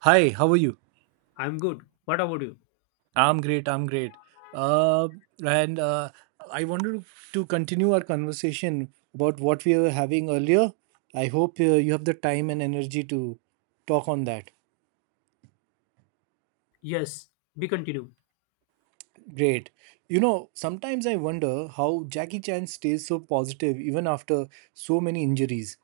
Hi, how are you? I'm good. What about you? I'm great. I'm great. Uh, and I wanted to continue our conversation about what we were having earlier. I hope you have the time and energy to talk on that. Yes, we continue. Great. You know, sometimes I wonder how Jackie Chan stays so positive even after so many injuries.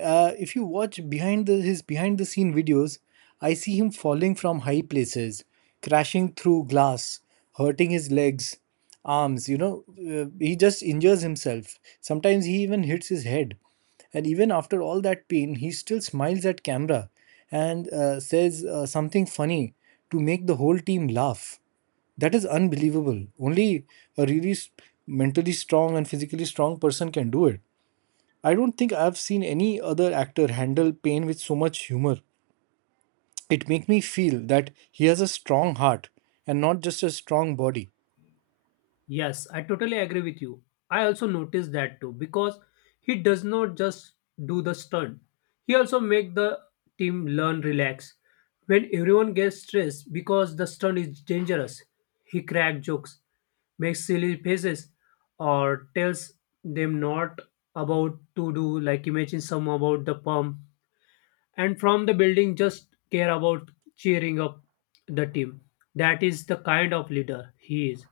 If you watch his behind the scene videos, I see him falling from high places, crashing through glass, hurting his legs, arms. You know, he just injures himself. Sometimes he even hits his head. And even after all that pain, he still smiles at camera and says something funny to make the whole team laugh. That is unbelievable. Only a mentally strong and physically strong person can do it. I don't think I've seen any other actor handle pain with so much humor. It makes me feel that he has a strong heart and not just a strong body. Yes, I totally agree with you. I also noticed that too because he does not just do the stunt. He also make the team learn relax. When everyone gets stressed because the stunt is dangerous, he crack jokes, makes silly faces, or tells them not about to do. Like imagine some about the pump and from the building just care about cheering up the team. That is the kind of leader he is.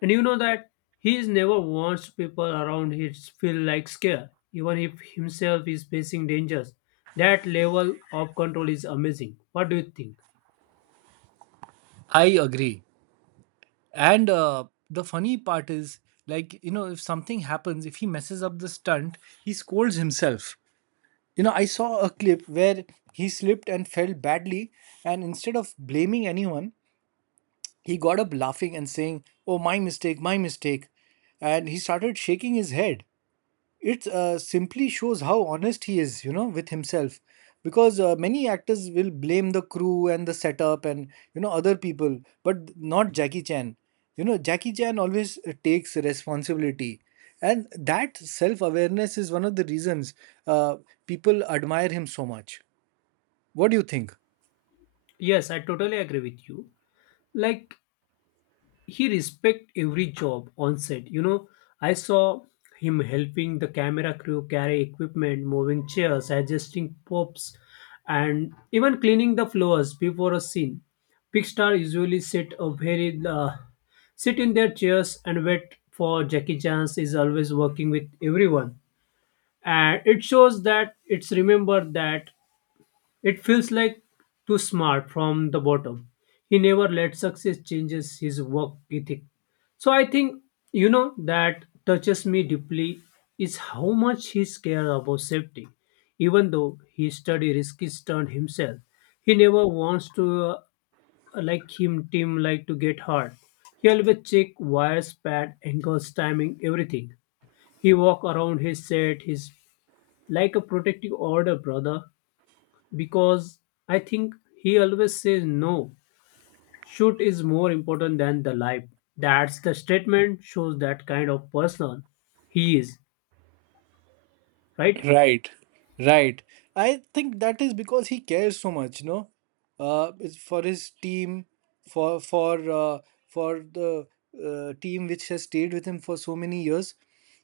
And you know that he is never wants people around him to feel like scared, even if himself is facing dangers. That level of control is amazing. What do you think? I agree. And the funny part is, like, you know, if something happens, if he messes up the stunt, he scolds himself. You know, I saw a clip where he slipped and fell badly, and instead of blaming anyone, he got up laughing and saying, "Oh, my mistake, my mistake." And he started shaking his head. It simply shows how honest he is, you know, with himself. Because many actors will blame the crew and the setup and, you know, other people, but not Jackie Chan. You know, Jackie Chan always takes responsibility. And that self awareness is one of the reasons uh, people admire him so much. What do you think? Yes, I totally agree with you. Like he respect every job on set, I saw him helping the camera crew carry equipment, moving chairs, adjusting props, and even cleaning the floors before a scene. Big star usually sit a very sit in their chairs and wait for Jackie Chan is always working with everyone, and it shows that it's remembered that it feels like too smart from the bottom. He never let success changes his work ethic. So I think that touches me deeply is how much he care about safety. Even though he study risky stunt himself, he never wants to like him team like to get hurt. He always check wires, pad, angles, timing, everything. He walk around his set. He's like a protective order, brother, because I think he always says no. Shoot is more important than the life. That's the statement shows that kind of person he is, right? Right, right. I think that is because he cares so much, no? It's for his team, for for the team which has stayed with him for so many years.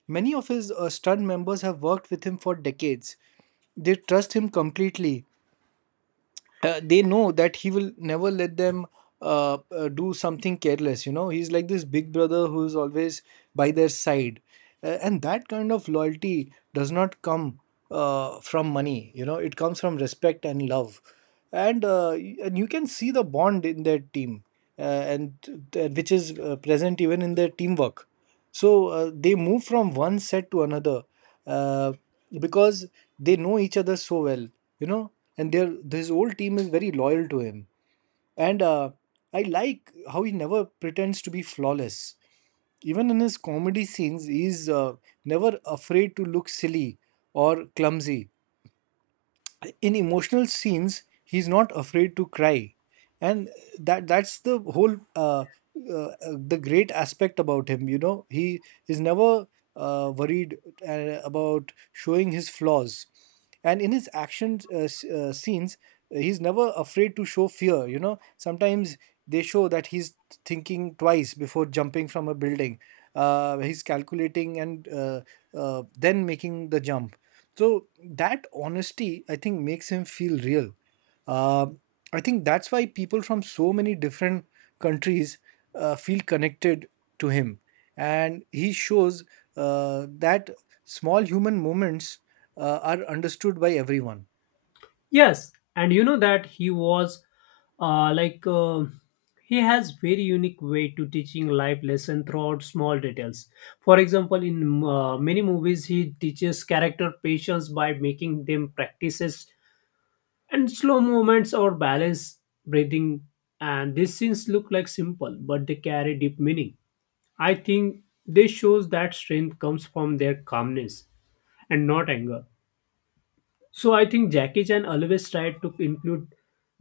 Many of his stud members have worked with him for decades. They trust him completely, they know that he will never let them do something careless. You know, he's like this big brother who's always by their side, and that kind of loyalty does not come from money. You know, it comes from respect and love, and and you can see the bond in their team, uh, and th- which is present even in their teamwork, so they move from one set to another, uh, because they know each other so well, you know, and their his whole team is very loyal to him. And I like how he never pretends to be flawless. Even in his comedy scenes, he's never afraid to look silly or clumsy. In emotional scenes, he's not afraid to cry, and that's the whole uh, uh, the great aspect about him. You know, he is never worried about showing his flaws. And in his action scenes, he's never afraid to show fear. You know, sometimes they show that he's thinking twice before jumping from a building. He's calculating and then making the jump. So that honesty, I think, makes him feel real. Uh, I think that's why people from so many different countries feel connected to him, and he shows that small human moments are understood by everyone. Yes, and you know that he was like he has very unique way to teaching life lesson throughout small details. For example, in many movies, he teaches character patience by making them practices and slow movements or balance breathing, and these scenes look like simple but they carry deep meaning. I think this shows that strength comes from their calmness and not anger. So I think Jackie Chan always tried to include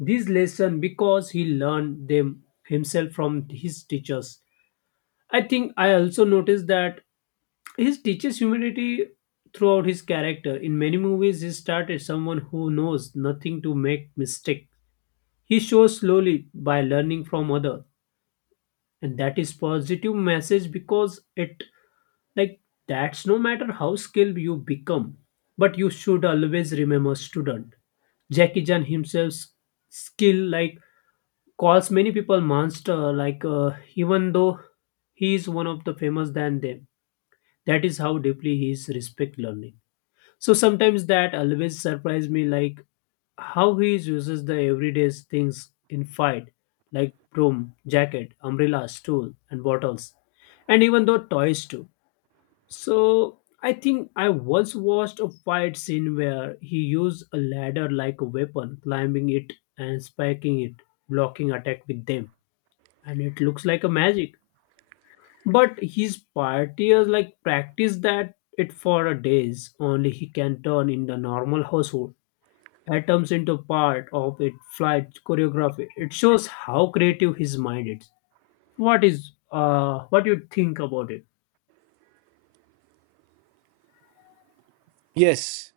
these lessons because he learned them himself from his teachers. I think I also noticed that he teaches humility throughout his character. In many movies, he started someone who knows nothing to make mistake. He shows slowly by learning from other, and that is positive message because it, like, that's no matter how skilled you become, but you should always remember student. Jackie Chan himself's skill like calls many people monster like even though he is one of the famous than them. That is how deeply he is respect learning. So sometimes that always surprised me, like how he uses the everyday things in fight, like broom, jacket, umbrella, stool, and bottles, and even though toys too. So I think I once watched a fight scene where he used a ladder like a weapon, climbing it and spiking it, blocking attack with them, and it looks like a magic. But his partiers like practice that it for a days only he can turn in the normal household. Atoms into part of it flight choreography. It shows how creative his mind is. What is what you think about it? Yes,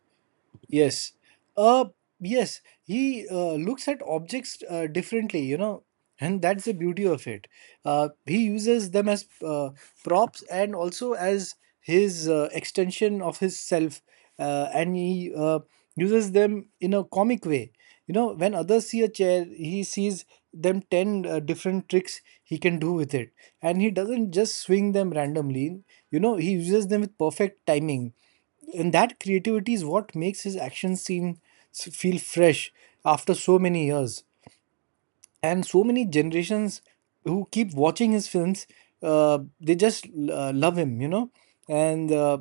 yes, uh, yes. He looks at objects differently, you know, and that's the beauty of it. He uses them as props and also as his extension of his self, and he uses them in a comic way. You know, when others see a chair, he sees them 10 different tricks he can do with it. And he doesn't just swing them randomly. You know, he uses them with perfect timing, and that creativity is what makes his actions seem feel fresh after so many years and so many generations who keep watching his films. They just love him, you know. And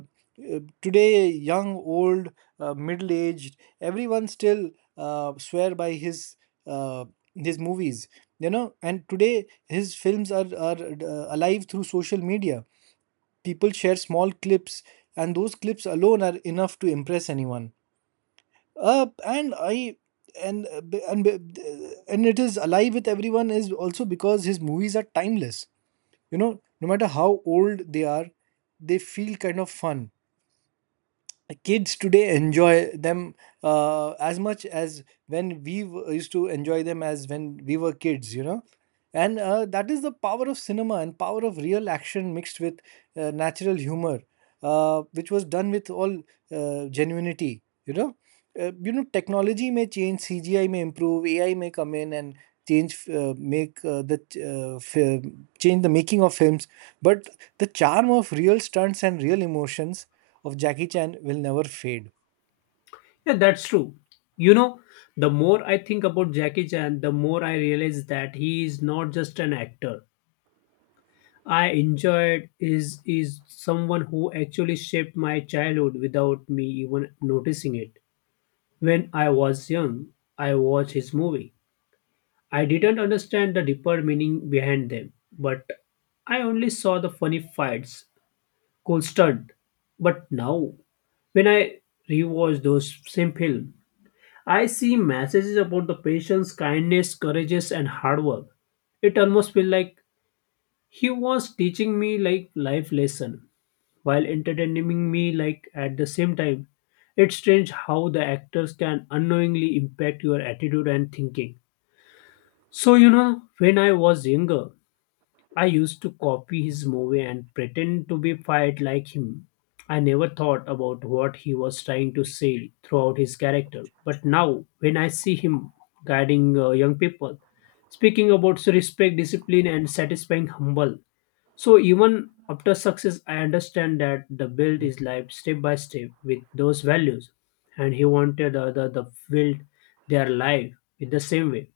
Today, young, old, middle aged, everyone still swear by uh, his movies, you know. And today his films are alive through social media. People share small clips, and those clips alone are enough to impress anyone. Uh, and i and uh, b- and b- and it is alive with everyone is also because his movies are timeless. You know, no matter how old they are, they feel kind of fun. The kids today enjoy them as much as used to enjoy them as when we were kids, you know. And that is the power of cinema and power of real action mixed with natural humor, which was done with all genuinity, you know. You know, technology may change, cgi may improve, ai may come in and change, make the ch- fi- change the making of films, but the charm of real stunts and real emotions of Jackie Chan will never fade. Yeah, that's true. You know, the more I think about Jackie Chan, the more I realize that he is not just an actor. I enjoyed is someone who actually shaped my childhood without me even noticing it. When I was young, I watched his movie. I didn't understand the deeper meaning behind them, but I only saw the funny fights, cool stunt. But now, when I rewatch those same film, I see messages about the patience, kindness, courageous, and hard work. It almost feels like he was teaching me like life lesson while entertaining me like at the same time. It's strange how the actors can unknowingly impact your attitude and thinking. So you know, when I was younger, I used to copy his movie and pretend to be fired like him. I never thought about what he was trying to say throughout his character. But now, when I see him guiding young people, speaking about respect, discipline, and satisfying humble, so even after success, I understand that the build is life step by step with those values, and he wanted the other the build their life in the same way,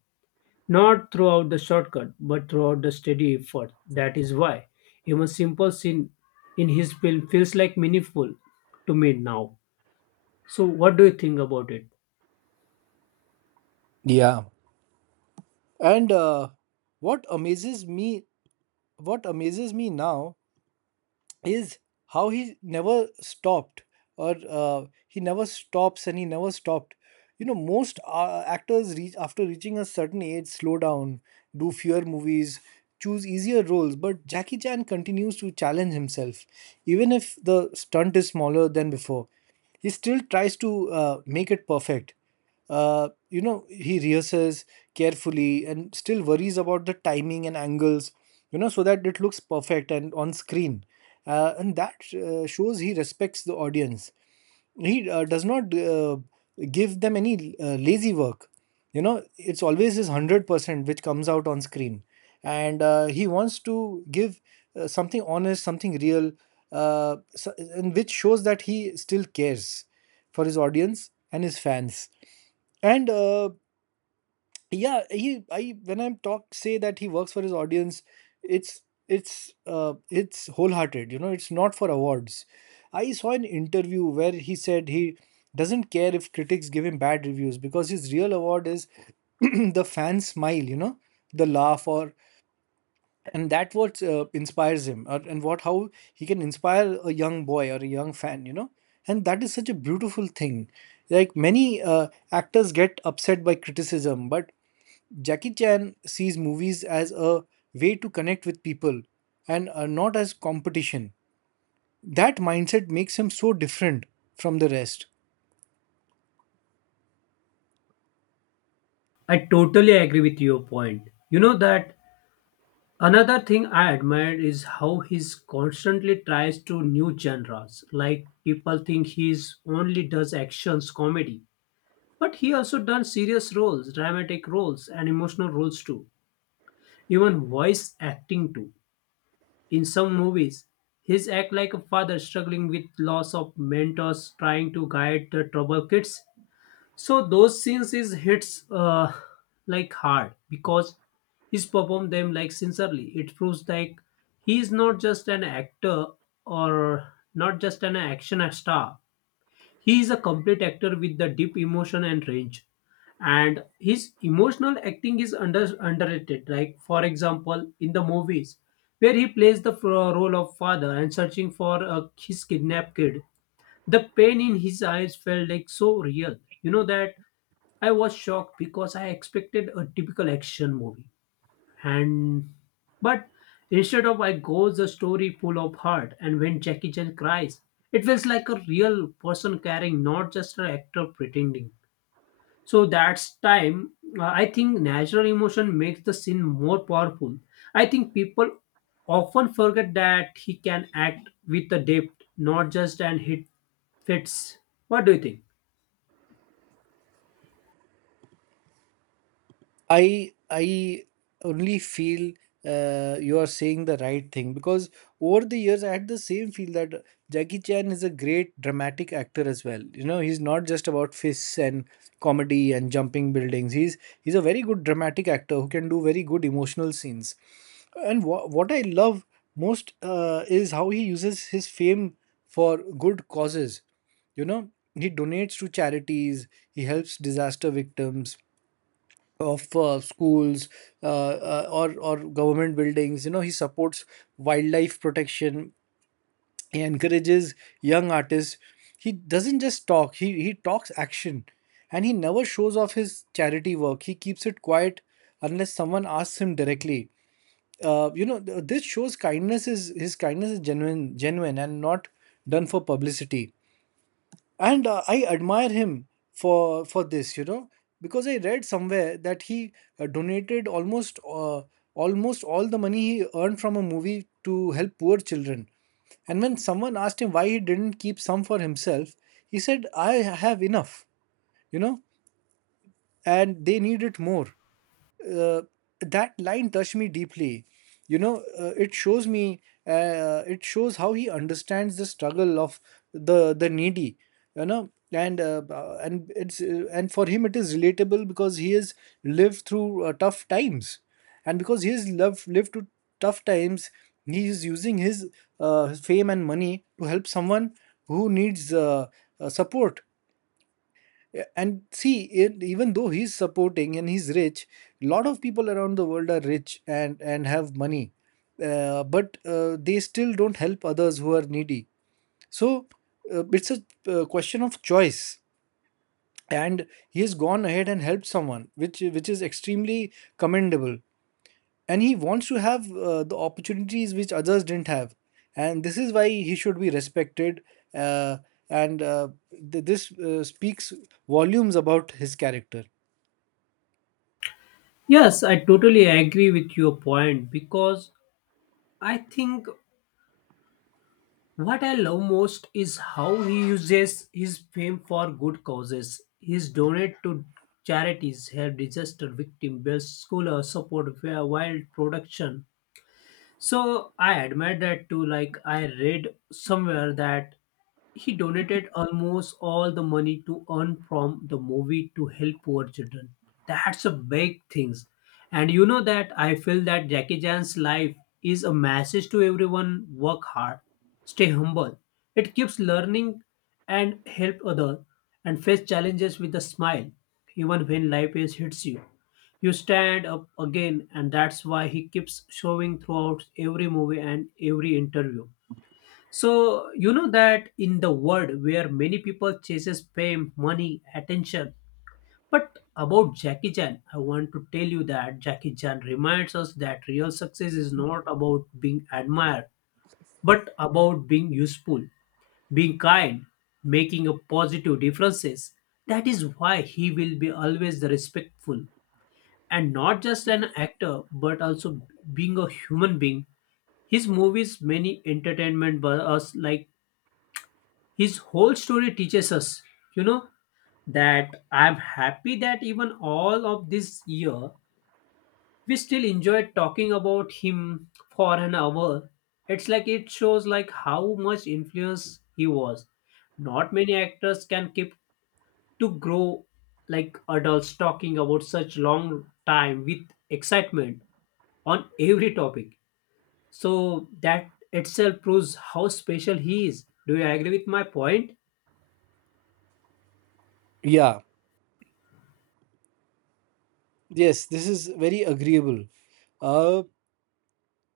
not throughout the shortcut, but throughout the steady effort. That is why even simple scene in his film feels like meaningful to me now. So what do you think about it? Yeah, and what amazes me, what amazes me now, is how he never stopped. Or uh, he never stops and he never stopped. You know, most actors reach after reaching a certain age slow down, do fewer movies, choose easier roles, but Jackie Chan continues to challenge himself. Even if the stunt is smaller than before, he still tries to make it perfect. You know, he rehearses carefully and still worries about the timing and angles, you know, so that it looks perfect and on screen. And that shows he respects the audience. He does not give them any lazy work. You know, it's always his 100% which comes out on screen, and he wants to give something honest, something real. So, and which shows that he still cares for his audience and his fans. And Yeah, he I when I'm talk say that he works for his audience, it's it's wholehearted. You know, it's not for awards. I saw an interview where he said he doesn't care if critics give him bad reviews because his real award is the fan smile, you know, the laugh. Or and That what inspires him, or, and what how he can inspire a young boy or a young fan, you know. And that is such a beautiful thing. Like, many actors get upset by criticism, but Jackie Chan sees movies as a way to connect with people, and not as competition. That mindset makes him so different from the rest. I totally agree with your point. You know that another thing I admire is how he's constantly tries to new genres. Like, people think he's only does actions comedy, but he also done serious roles, dramatic roles, and emotional roles too. Even voice acting too. In some movies, his act like a father struggling with loss of mentors, trying to guide the troubled kids. So those scenes is hits like hard because he's performed them like sincerely. It proves like he is not just an actor or not just an action star. He is a complete actor with the deep emotion and range. And his emotional acting is under underrated. Like, for example, in the movies where he plays the role of father and searching for his kidnapped kid, the pain in his eyes felt like so real. You know that I was shocked because I expected a typical action movie. And but instead of I goes the story full of heart, and when Jackie Chan cries, it feels like a real person caring, not just an actor pretending. So that's time I think natural emotion makes the scene more powerful. I think people often forget that he can act with a depth, not just an hit fits. What do you think? I only feel you are saying the right thing because over the years I had the same feel that Jackie Chan is a great dramatic actor as well. You know, he's not just about fists and comedy and jumping buildings. He's a very good dramatic actor who can do very good emotional scenes. And what I love most is how he uses his fame for good causes. You know, he donates to charities, he helps disaster victims, of schools or government buildings. You know, he supports wildlife protection. He encourages young artists. He doesn't just talk. He talks action, and he never shows off his charity work. He keeps it quiet unless someone asks him directly. You know, this shows kindness is his kindness is genuine, genuine, and not done for publicity. And I admire him for this, you know, because I read somewhere that he donated almost all the money he earned from a movie to help poor children. And when someone asked him why he didn't keep some for himself, he said, "I have enough, you know, and they needed more." uh, that line touched me deeply, you know. Uh, it shows me it shows how he understands the struggle of the needy, you know. And for him it is relatable because he has lived through tough times. And because he has lived through tough times, he is using his fame and money to help someone who needs support. Yeah, and see it, even though he's supporting and he's rich, a lot of people around the world are rich and have money, but they still don't help others who are needy. So it's a question of choice, and he has gone ahead and helped someone, which is extremely commendable. And he wants to have the opportunities which others didn't have, and this is why he should be respected. uh, and uh, this speaks volumes about his character. Yes, I totally agree with your point, because I think what I love most is how he uses his fame for good causes. He's donate to charities, help disaster victim, build school, support wild production. So I admire that too. Like, I read somewhere that he donated almost all the money to earn from the movie to help poor children. That's a big thing. And you know that I feel that Jackie Chan's life is a message to everyone: work hard, stay humble. It keeps learning and help other and face challenges with a smile even when life is hits you. You stand up again, and that's why he keeps showing throughout every movie and every interview. So you know that in the world where many people chases fame, money, attention, but about Jackie Chan, I want to tell you that Jackie Chan reminds us that real success is not about being admired, but about being useful, being kind, making a positive differences. That is why he will be always the respectful and not just an actor, but also being a human being. His movies, many entertainment by us, like his whole story teaches us, you know, that I'm happy that even all of this year we still enjoyed talking about him for an hour. It's like it shows like how much influence he was. Not many actors can keep to grow like adults talking about such long time with excitement on every topic. So that itself proves how special he is. Do you agree with my point? Yeah, yes, this is very agreeable. Uh,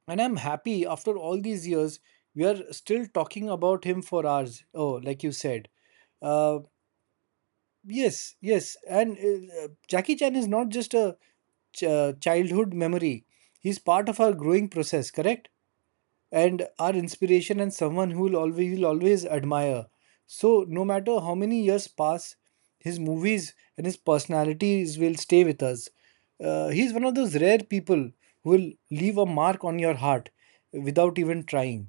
and I'm happy after all these years, we are still talking about him for hours. Oh, like you said. Uh, yes, yes. And Jackie Chan is not just a childhood memory, he's part of our growing process, correct? And our inspiration and someone who will always admire. So no matter how many years pass, his movies and his personalities will stay with us. He's one of those rare people who will leave a mark on your heart without even trying.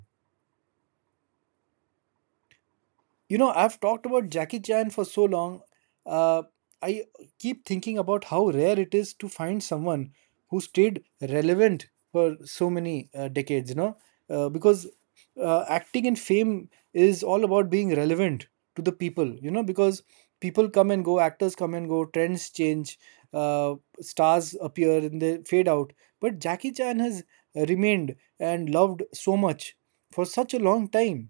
You know, I've talked about Jackie Chan for so long. Uh, I keep thinking about how rare it is to find someone who stayed relevant for so many decades, you know, because acting and fame is all about being relevant to the people, you know, because people come and go, actors come and go, trends change, uh, stars appear and they fade out. But Jackie Chan has remained and loved so much for such a long time,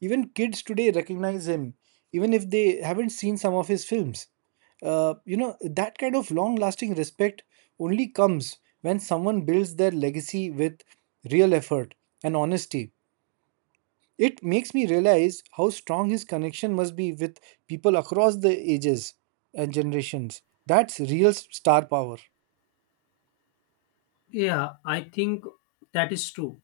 even kids today recognize him, even if they haven't seen some of his films. You know, that kind of long lasting respect only comes when someone builds their legacy with real effort and honesty. It makes me realize how strong his connection must be with people across the ages and generations. That's real star power. Yeah, I think that is true.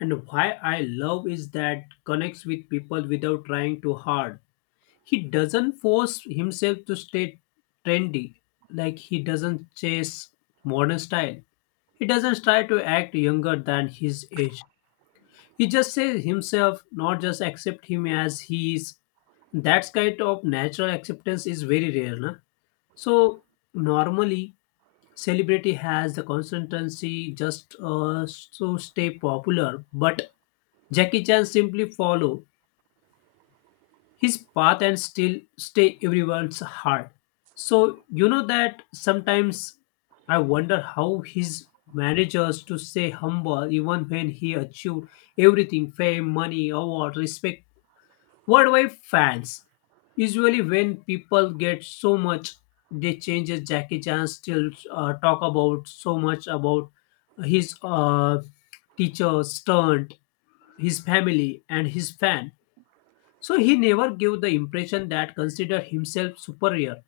And why I love is that connects with people without trying too hard. He doesn't force himself to stay trendy. Like, he doesn't chase modern style. He doesn't try to act younger than his age. He just says himself, not just accept him as he is. That kind of natural acceptance is very rare, na? So normally celebrity has the consistency just so stay popular, but Jackie Chan simply follow his path and still stay everyone's heart. So you know that sometimes I wonder how his managers to stay humble even when he achieved everything: fame, money, award, respect, worldwide fans. Usually, when people get so much, they changes. Jackie Chan still talk about so much about his teacher stunt, his family, and his fan. So he never gave the impression that consider himself superior.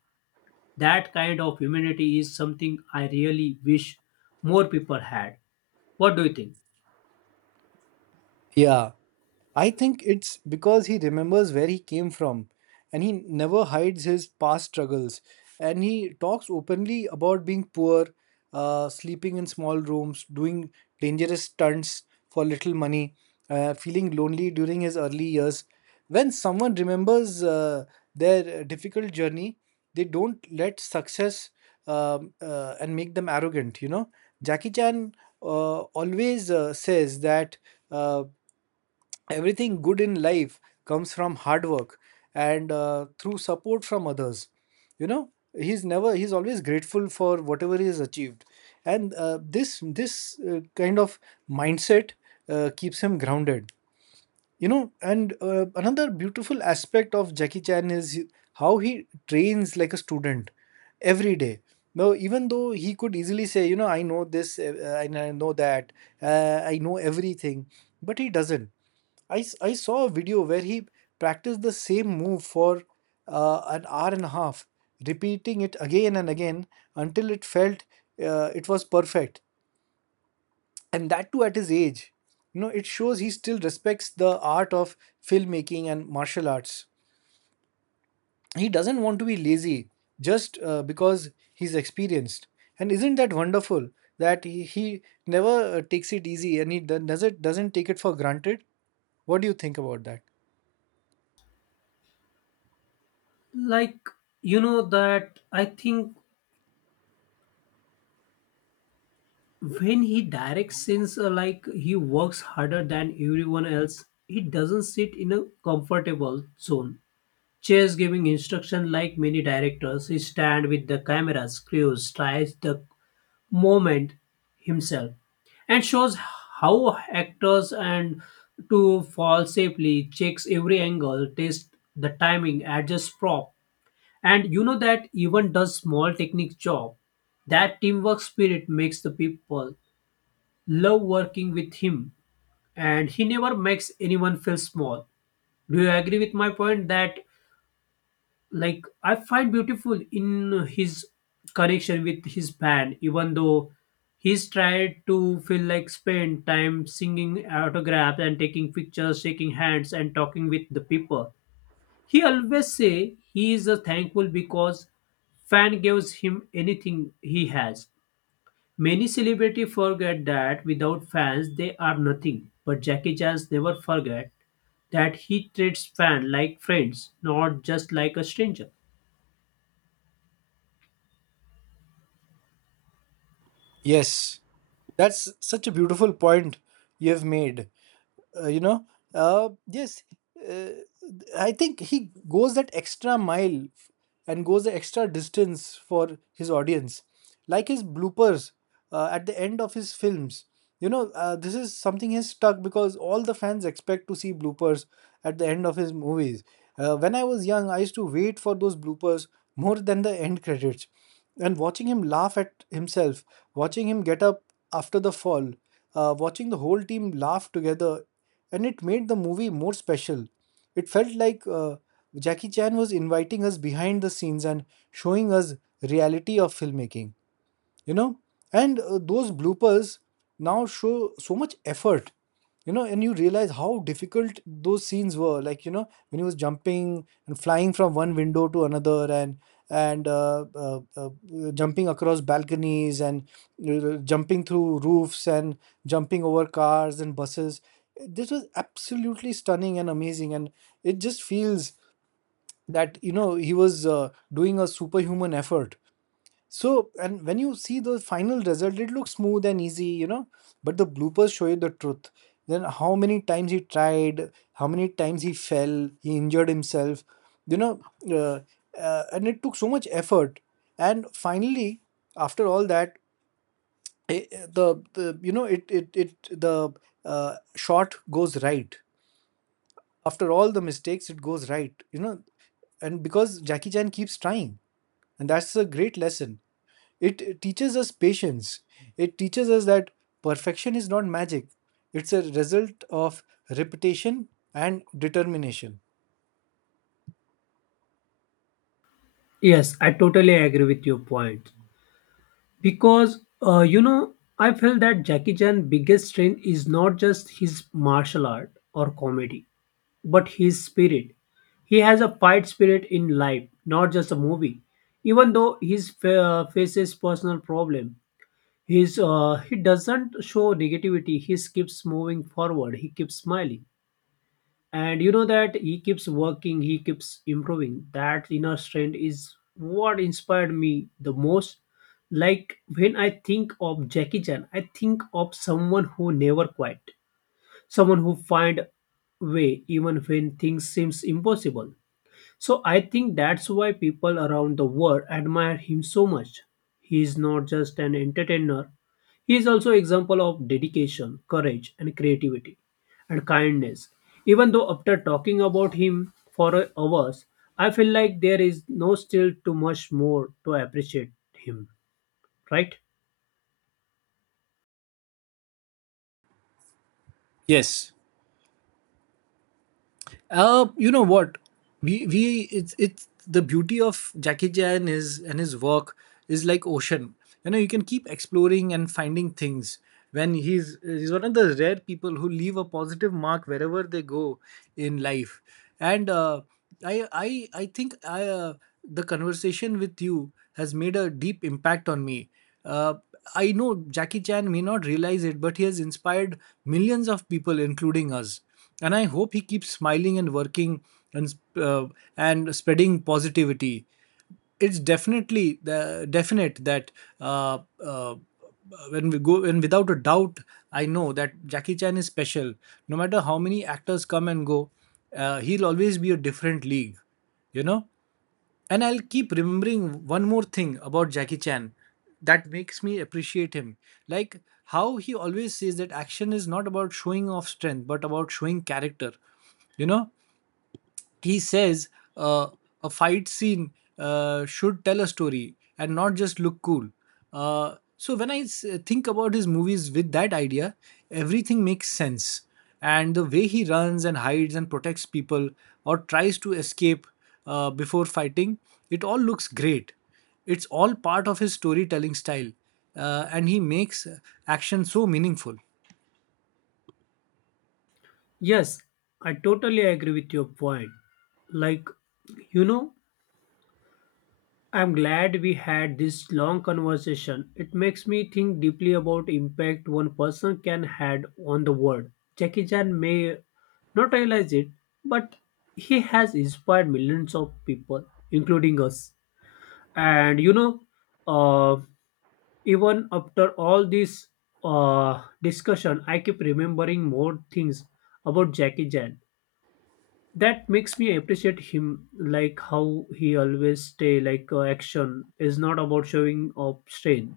That kind of humanity is something I really wish more people had. What do you think? Yeah. I think it's because he remembers where he came from and he never hides his past struggles. And he talks openly about being poor, sleeping in small rooms, doing dangerous stunts for little money, feeling lonely during his early years. When someone remembers their difficult journey, they don't let success and make them arrogant, you know. Jackie Chan always says that. Uh, Everything good in life comes from hard work and through support from others, you know. He's never He's always grateful for whatever he has achieved, and this kind of mindset keeps him grounded, you know. And another beautiful aspect of Jackie Chan is how he trains like a student every day now. Even though he could easily say, you know, I know this and I know that, I know everything, but he doesn't. I saw a video where he practiced the same move for an hour and a half, repeating it again and again until it felt it was perfect. And that too at his age. You know, it shows he still respects the art of filmmaking and martial arts. He doesn't want to be lazy just because he's experienced. And isn't that wonderful that he never takes it easy and he doesn't take it for granted? What do you think about that? Like, you know that I think when he directs scenes like he works harder than everyone else. He doesn't sit in a comfortable zone chase giving instruction like many directors. He stand with the camera screws, tries the moment himself, and shows how actors and to fall safely, checks every angle, test the timing, adjusts prop, and you know that even does small technique job. That teamwork spirit makes the people love working with him, and he never makes anyone feel small. Do you agree with my point that like I find beautiful in his connection with his band, even though he's tried to feel like spend time singing autographs and taking pictures, shaking hands and talking with the people. He always say he is a thankful because fan gives him anything he has. Many celebrities forget that without fans they are nothing, but Jackie Chan never forget that. He treats fans like friends, not just like a stranger. Yes, that's such a beautiful point you have made. Uh, you know, uh, yes, uh, I think he goes that extra mile and goes the extra distance for his audience, like his bloopers at the end of his films. You know, this is something he's stuck because all the fans expect to see bloopers at the end of his movies. When I was young, I used to wait for those bloopers more than the end credits. And watching him laugh at himself, watching him get up after the fall, watching the whole team laugh together, and it made the movie more special. It felt like Jackie Chan was inviting us behind the scenes and showing us reality of filmmaking, you know. And those bloopers now show so much effort, you know, and you realize how difficult those scenes were, like, you know, when he was jumping and flying from one window to another, and and uh, uh, uh, jumping across balconies, and jumping through roofs, and jumping over cars and buses. This was absolutely stunning and amazing, and it just feels that, you know, he was doing a superhuman effort. So, and when you see the final result, it looks smooth and easy, you know, but the bloopers show you the truth. Then, how many times he tried, how many times he fell, he injured himself, you know, uh, and it took so much effort. And finally, after all that, eh, eh, the you know, it the shot goes right. After all the mistakes, it goes right, you know, and because Jackie Chan keeps trying, and that's a great lesson. It teaches us patience. It teaches us that perfection is not magic, it's a result of repetition and determination. Yes, I totally agree with your point. Because, you know, I feel that Jackie Chan's biggest strength is not just his martial art or comedy, but his spirit. He has a fight spirit in life, not just a movie. Even though he faces personal problem, he's he doesn't show negativity. He keeps moving forward. He keeps smiling, and you know that he keeps working. He keeps improving. That inner strength is what inspired me the most. Like, when I think of Jackie Chan, I think of someone who never quit, someone who find way even when things seems impossible. So I think that's why people around the world admire him so much. He is not just an entertainer, he is also example of dedication, courage and creativity and kindness. Even though after talking about him for hours, I feel like there is no still too much more to appreciate him, right? Yes. You know what? We it's the beauty of Jackie Chan is and his work is like ocean. You know, you can keep exploring and finding things. When he's one of the rare people who leave a positive mark wherever they go in life. And I think I the conversation with you has made a deep impact on me. Uh, I know Jackie Chan may not realize it, but he has inspired millions of people, including us. And I hope he keeps smiling and working and uh, spreading positivity. It's definitely the definite that uh, uh, when we go, and without a doubt, I know that Jackie Chan is special. No matter how many actors come and go, he'll always be a different league, you know. And I'll keep remembering one more thing about Jackie Chan that makes me appreciate him, like how he always says that action is not about showing off strength, but about showing character. You know, he says uh, a fight scene should tell a story and not just look cool. So when I think about his movies with that idea, everything makes sense. And the way he runs and hides and protects people or tries to escape before fighting, it all looks great. It's all part of his storytelling style, and he makes action so meaningful. Yes, I totally agree with your point. Like, you know, I'm glad we had this long conversation. It makes me think deeply about impact one person can had on the world. Jackie Chan may not realize it, but he has inspired millions of people, including us. And you know, uh, even after all this discussion, I keep remembering more things about Jackie Chan that makes me appreciate him, like how he always stay like action is not about showing up strain,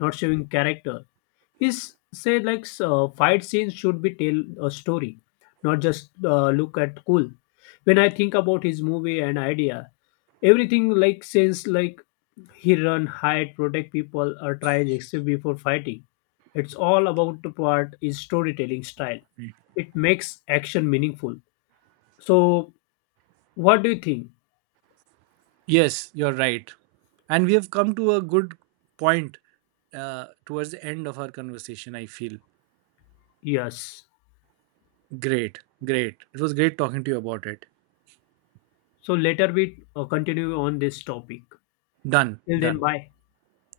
not showing character. He's said like fight scenes should be tell a story, not just look at cool. When I think about his movie and idea, everything like since, like, he run, hide, protect people or try escape before fighting, it's all about the part is storytelling style. It makes action meaningful. So what do you think? Yes, you're right. And we have come to a good point towards the end of our conversation, I feel. Yes. Great, great. It was great talking to you about it. So later we continue on this topic. Done, Till then, done. bye.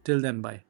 Till then, bye.